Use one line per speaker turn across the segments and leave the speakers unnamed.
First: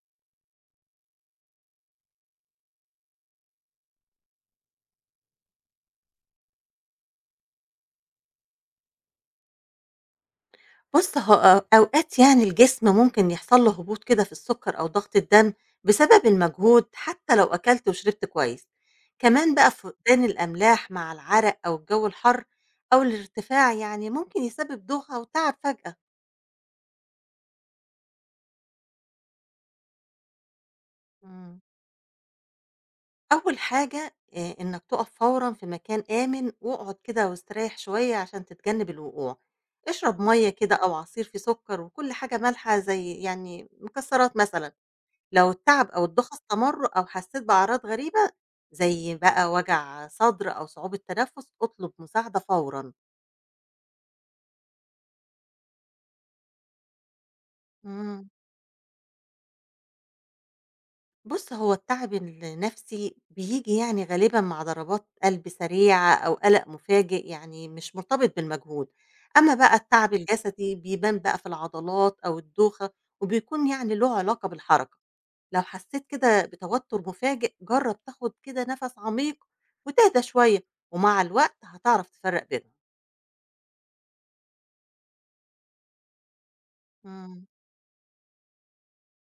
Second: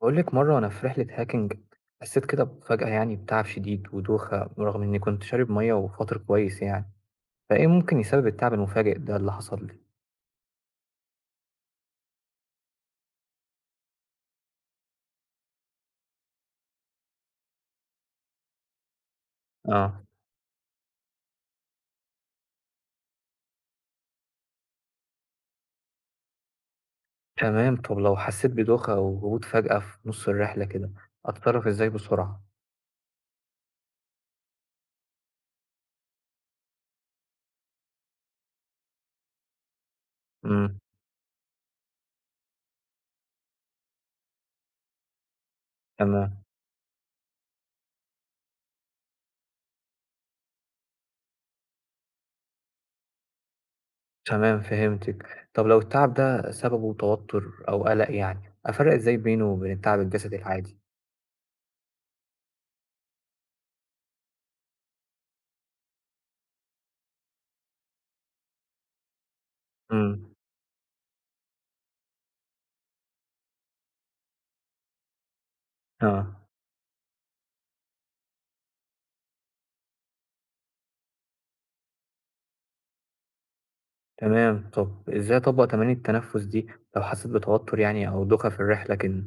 باقول لِك مرّة وأنا في رحلة hiking حسّيت كده بفجأة يعني بتعب شديد ودوخة رغم إنّي كنت شارب مَيّة وفاطر كويس يعني، فإيه ممكن يسبب التعب المفاجئ ده اللي حصل لي؟
بُص، هو أوقات يعني الجسم ممكن يحصل له هبوط كده في السُكّر أو ضغط الدم بسبب المجهود حتى لو أكلت وشربت كويس. كمان بقى
آه.
فقدان الأملاح مع العرق أو الجو الحَر أو الارتفاع يعني ممكن يسبب دوخة وتعب فجأة.
تمام. طَب لو حسّيت بدوخة أو هبوط فجأة في نُص الرحلة كده،
إمم.
أتصرّف إزاي بسرعة؟
أول حاجة إنّك تُقف فورًا في مكان آمن واقعد كده واستريّح شوية عشان تتجنّب الوقوع. اشرب مَيّة كده
إمم،
أو عصير فيه سُكّر وكل حاجة مالحة زي يعني مكسّرات مثلًا. لو التعب أو الدوخة
تمام.
استمرّوا أو حسّيت بأعراض غريبة، زي بقى وجع صدر أو صعوبة تنفس، اطلب مساعدة فورًا.
تمام فهمتِك. طَب لو التعب ده سببه توتر أو قَلَق
إمم.
يعني، أفرّق إزاي بينه وبين التعب الجسدي العادي؟
بُص، هو التعب النفسي بييجي يعني غالبًا مع ضربات قلب سريعة أو قلق مفاجئ، يعني مش مرتبط بالمجهود. أمّا بقى التعب
إمم،
الجسدي بيبان بقى في العضلات أو الدوخة، وبيكون يعني له علاقة بالحركة. لو حسّيت
آه.
كده بتوتر مفاجئ، جرّب تاخد كده نَفَس عميق وتهدى شوية، ومع الوقت هتعرف تفرّق بينهم.
تمام، طب إزاي أطبّق تمارين التنفس دي لو حسّيت
إمم.
بتوتر يعني أو دوخة في الرحلة كده؟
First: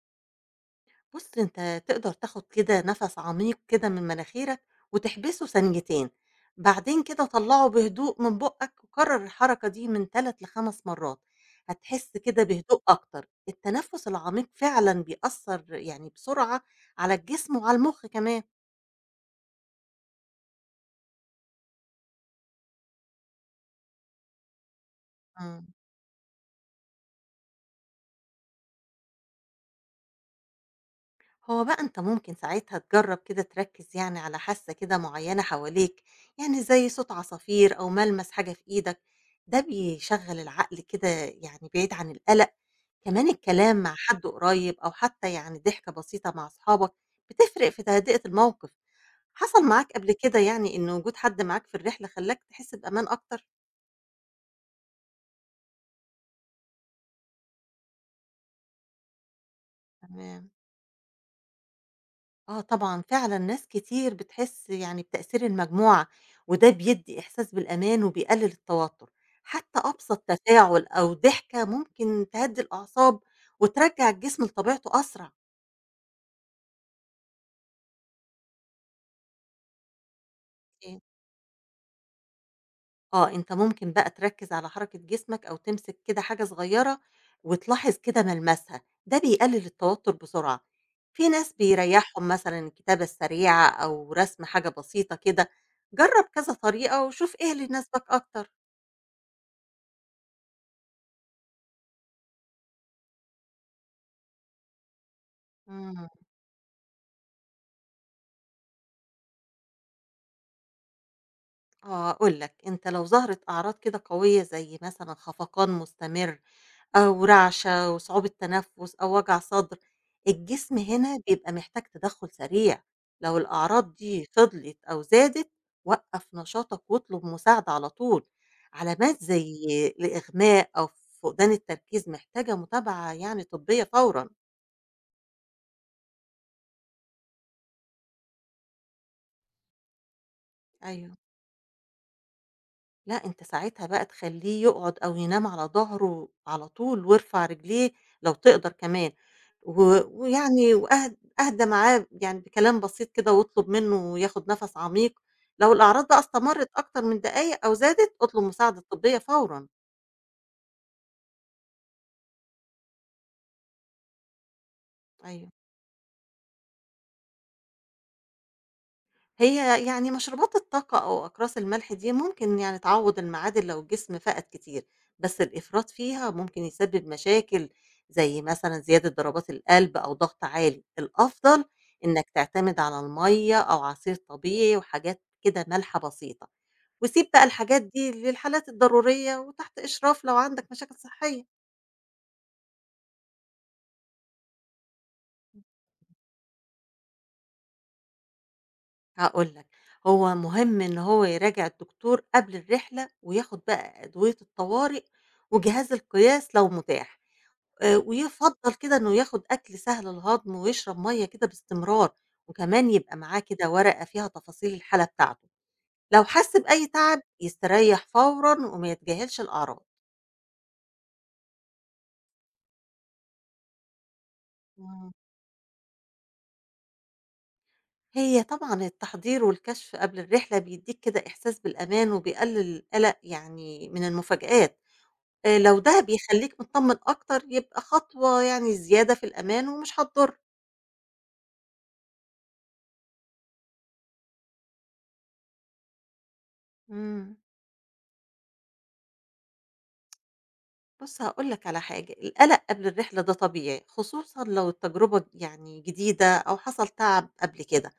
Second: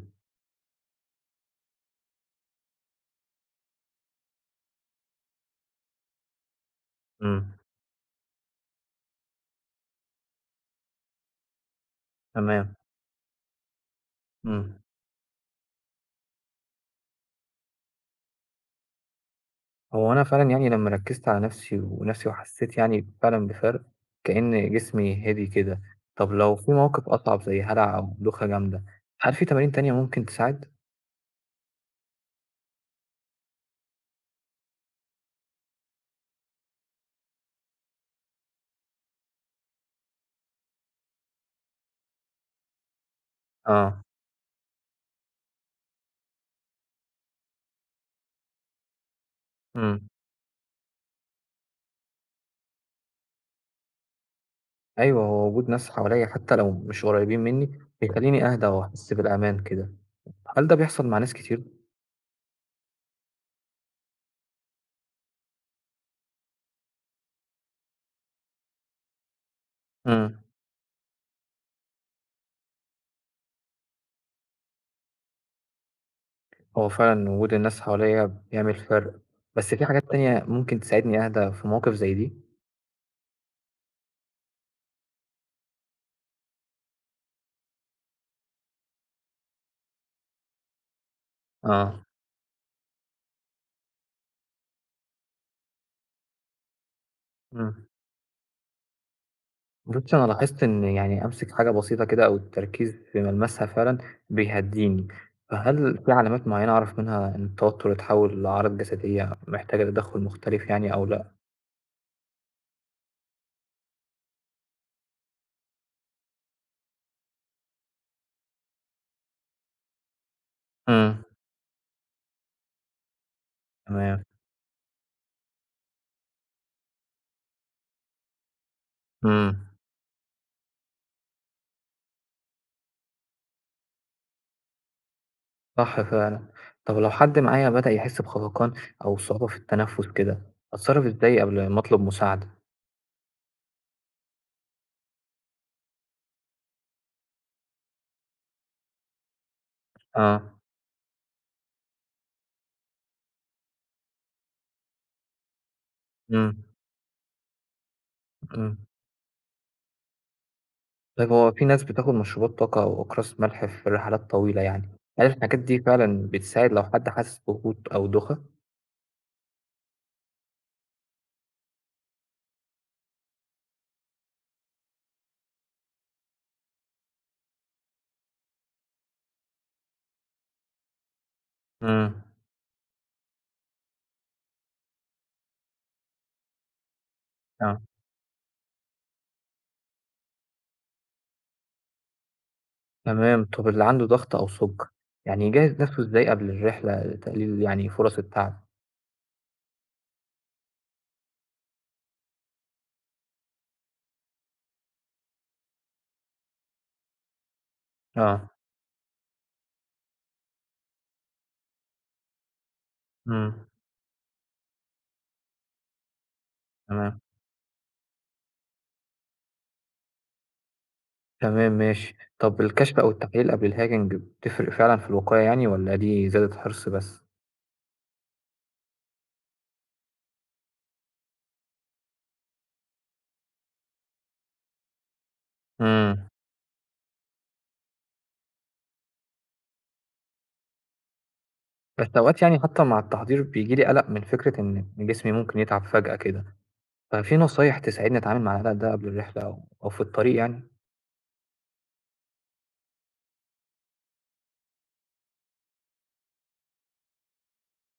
بُص، أنت تقدر تاخد كده نَفَس عميق كده من مناخيرك وتحبسه ثانيتين، بعدين كده
إمم،
طلّعه بهدوء من بُقّك وكرّر الحركة دي من 3 ل5 مرّات، هتحس كده
تمام.
بهدوء أكتر. التنفس العميق
إمم،
فعلًا بيأثّر يعني بسرعة على الجسم وعلى المُخ كمان.
هو أنا فعلًا يعني لمّا ركّزت على نَفْسي وحسّيت يعني فعلًا بفَرْق كإن جسمي هدي
إمم.
كده. طب لو في موقِف أصعب زي هَلَع أو دوخة جامدة، هل في تمارين تانية ممكن تساعد؟
هو بقى أنت ممكن ساعتها تجرّب كده تركّز يعني على حاسة كده معيّنة حواليك، يعني زي صوت عصافير أو ملمس حاجة في إيدك، ده بيشغّل العقل كده يعني بعيد عن القلق، كمان الكلام مع
آه.
حد قريب أو حتى يعني ضحكة بسيطة مع أصحابك بتفرق في تهدئة الموقف، حصل معاك
إمم،
قبل كده يعني إن وجود حد معاك في الرحلة خلّاك تحس بأمان أكتر؟
أيوه، هو وجود ناس حواليّا حتّى لو مش قريّبين منّي بيخلّيني أهدى وأحس بالأمان كده.
تمام.
هل ده بيحصل مع ناس كتير؟
آه طبعًا، فعلًا ناس كتير بتحس يعني بتأثير المجموعة، وده بيدّي إحساس بالأمان وبيقلل التوتر، حتى أبسط
إمم.
تفاعل أو ضحكة ممكن تهدّي الأعصاب وترجّع الجسم لطبيعته أسرع،
هو فعلًا وجود الناس حواليّا بيعمل فرق، بس في حاجات تانية ممكن
إيه.
تساعدني أهدى في مواقف زي دي؟
آه أنت ممكن بقى تركّز على حركة جسمك أو تمسك كده حاجة صغيرة وتلاحظ كده ملمسها، ده بيقلل التوتر بسرعة، في ناس
آه.
بيريّحهم مثلًا الكتابة السريعة أو رسم حاجة بسيطة كده، جرّب كذا طريقة وشوف إيه اللي
إمم.
يناسبك أكتر.
بُصّي، أنا لاحظت إن يعني أمسك حاجة بسيطة كده أو التركيز في ملمسها فعلًا بيهدّيني، فهل
إمم.
في علامات معيّنة أعرف منها إن التوتر اتحوّل لأعراض جسدية محتاجة تدخُّل مختلف يعني أو لأ؟
آه، أقول لك أنت لو ظهرت أعراض كده قوية زي مثلا خفقان مستمر أو رعشة وصعوبة تنفس أو وجع صدر الجسم هنا
إمم،
بيبقى محتاج تدخل سريع. لو الأعراض
تمام.
دي فضلت أو زادت وقف نشاطك واطلب مساعدة على طول. علامات زي
إمم،
الإغماء أو فقدان التركيز محتاجة متابعة يعني طبية فورا.
صح فعلًا. طَب لو حد معايا بدأ يحس بخفقان أو صعوبة في التنفُّس كده، أتصرّف
أيوه
إزاي قبل ما أطلب مساعدة؟
لأ، أنت ساعتها بقى تخلّيه يقعد أو ينام على ضهره على طول وارفع رجليه لو تقدر كمان، و
آه.
ويعني وأه أهدى معاه يعني بكلام بسيط كده واطلب منه ياخد نَفَس عميق، لو الأعراض بقى
إمم.
استمرت أكتر من دقايق أو زادت، اطلب
إمم.
مساعدة طبية فورًا.
طيب هو في ناس بتاخد مشروبات طاقة أو أقراص ملح في رحلات طويلة يعني، هل
أيوه.
الحاجات دي فعلا بتساعد لو حد حاسس بهبوط أو دوخة؟
هي يعني مشروبات الطاقة أو أقراص الملح دي ممكن يعني تعوض المعادن لو الجسم فقد كتير بس الإفراط فيها ممكن يسبب مشاكل زي مثلا زيادة ضربات القلب أو ضغط عالي. الأفضل
امم.
إنك تعتمد على المية أو عصير طبيعي وحاجات كده مالحة بسيطة وسيب بقى
آه.
الحاجات دي للحالات الضرورية وتحت إشراف لو عندك مشاكل صحية.
تمام، طب اللي عنده ضغط أو سكر يعني يجهز نفسه إزاي قبل الرحلة لتقليل يعني فرص التعب؟
هاقول لك، هو مهم إن هو يراجع الدكتور قبل الرحلة، وياخد بقى أدوية الطوارئ وجهاز القياس لو متاح،
آه.
ويفضّل كده إنه ياخد أكل سهل الهضم ويشرب مَيّة كده باستمرار، وكمان يبقى معاه
امم.
كده ورقة فيها تفاصيل الحالة بتاعته، لو حس بأي
تمام.
تعب يستريح فورًا وما يتجاهلش الأعراض.
تمام ماشي، طب الكشف أو التحليل قبل الهاجنج بتفرق فعلا في
إمم.
الوقاية يعني ولا دي زيادة حرص بس؟
هي طبعًا التحضير والكشف قبل الرحلة بيدّيك كده إحساس بالأمان وبيقلل القلق يعني من المفاجآت. لو ده
امم.
بيخلّيك متطمّن أكتر، يبقى خطوة يعني زيادة في الأمان ومش هتضر.
بس أوقات يعني حتى مع التحضير بيجيلي قلق من فكرة إن جسمي ممكن يتعب فجأة كده.
إمم.
ففي نصايح تساعدني أتعامل مع القلق ده قبل الرحلة أو أو في الطريق يعني؟
بُص هاقول لك على حاجة، القلق قبل الرحلة ده طبيعي، خصوصًا لو التجربة يعني جديدة أو حصل تعب قبل كده.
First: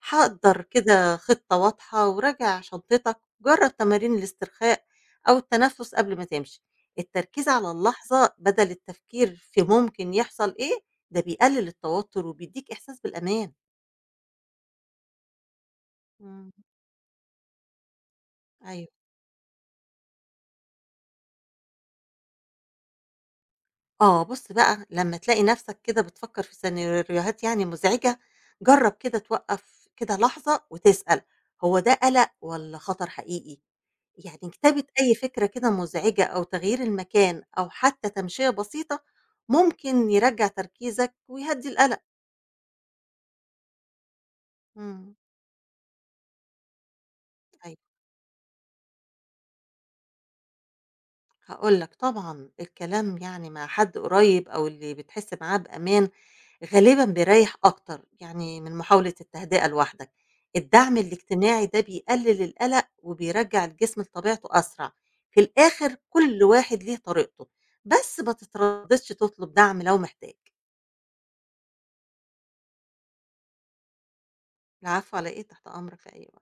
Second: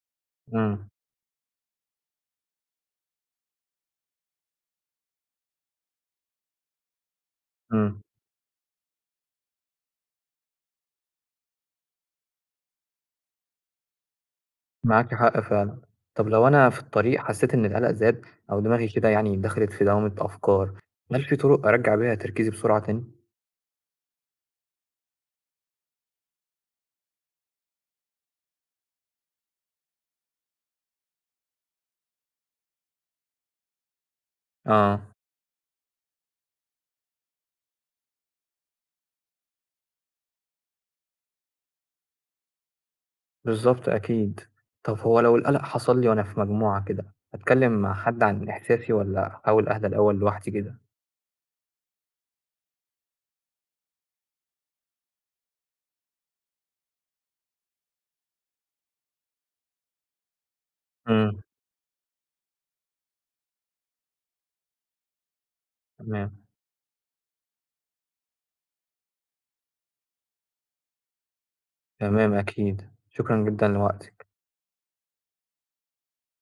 حضّر
إمم.
كده خطة واضحة وراجع شنطتك، جرّب تمارين الاسترخاء أو التنفس قبل ما تمشي. التركيز على
إمم.
اللحظة بدل التفكير في ممكن يحصل إيه، ده بيقلل التوتر وبيدّيك إحساس بالأمان.
معاكِ حق فعلًا. طب لو
إمم.
أنا في الطريق حسيت إن القلق زاد أو
أيوه.
دماغي كده يعني دخلت في دوامة أفكار، هل في طرق أرجّع بيها تركيزي بسرعة تاني؟
آه، بُص بقى لمّا تلاقي نَفْسك كده بتفكّر في سيناريوهات يعني مزعجة، جرّب كده توقّف كده لحظة وتسأل هو ده قَلَق والّا خطر حقيقي؟ يعني كتابة
آه.
أي فكرة كده مزعجة أو تغيير المكان أو حتى تمشية بسيطة ممكن يرجّع تركيزك ويهدّي القَلَق.
بالضبط أكيد. طب
إمم،
هو لو القلق حصل لي وأنا في مجموعة كده، أتكلم
أيوه.
مع حد عن إحساسي والّا أحاول أهدى الأول لوحدي كده؟
هاقول لك طبعًا الكلام يعني مع حد قريب أو اللي بتحس معاه بأمان، غالبًا بيريّح أكتر يعني من محاولة التهدئة لوحدك، الدعم
إمم،
الاجتماعي ده بيقلل القلق وبيرجّع الجسم لطبيعته أسرع، في الآخر كل
تمام.
واحد ليه طريقته، بس ما تترددش تطلب دعم لو محتاج،
تمام أكيد. شكرًا جدًا لوقتِك.
العفو على إيه، تحت أمرك في أي وقت.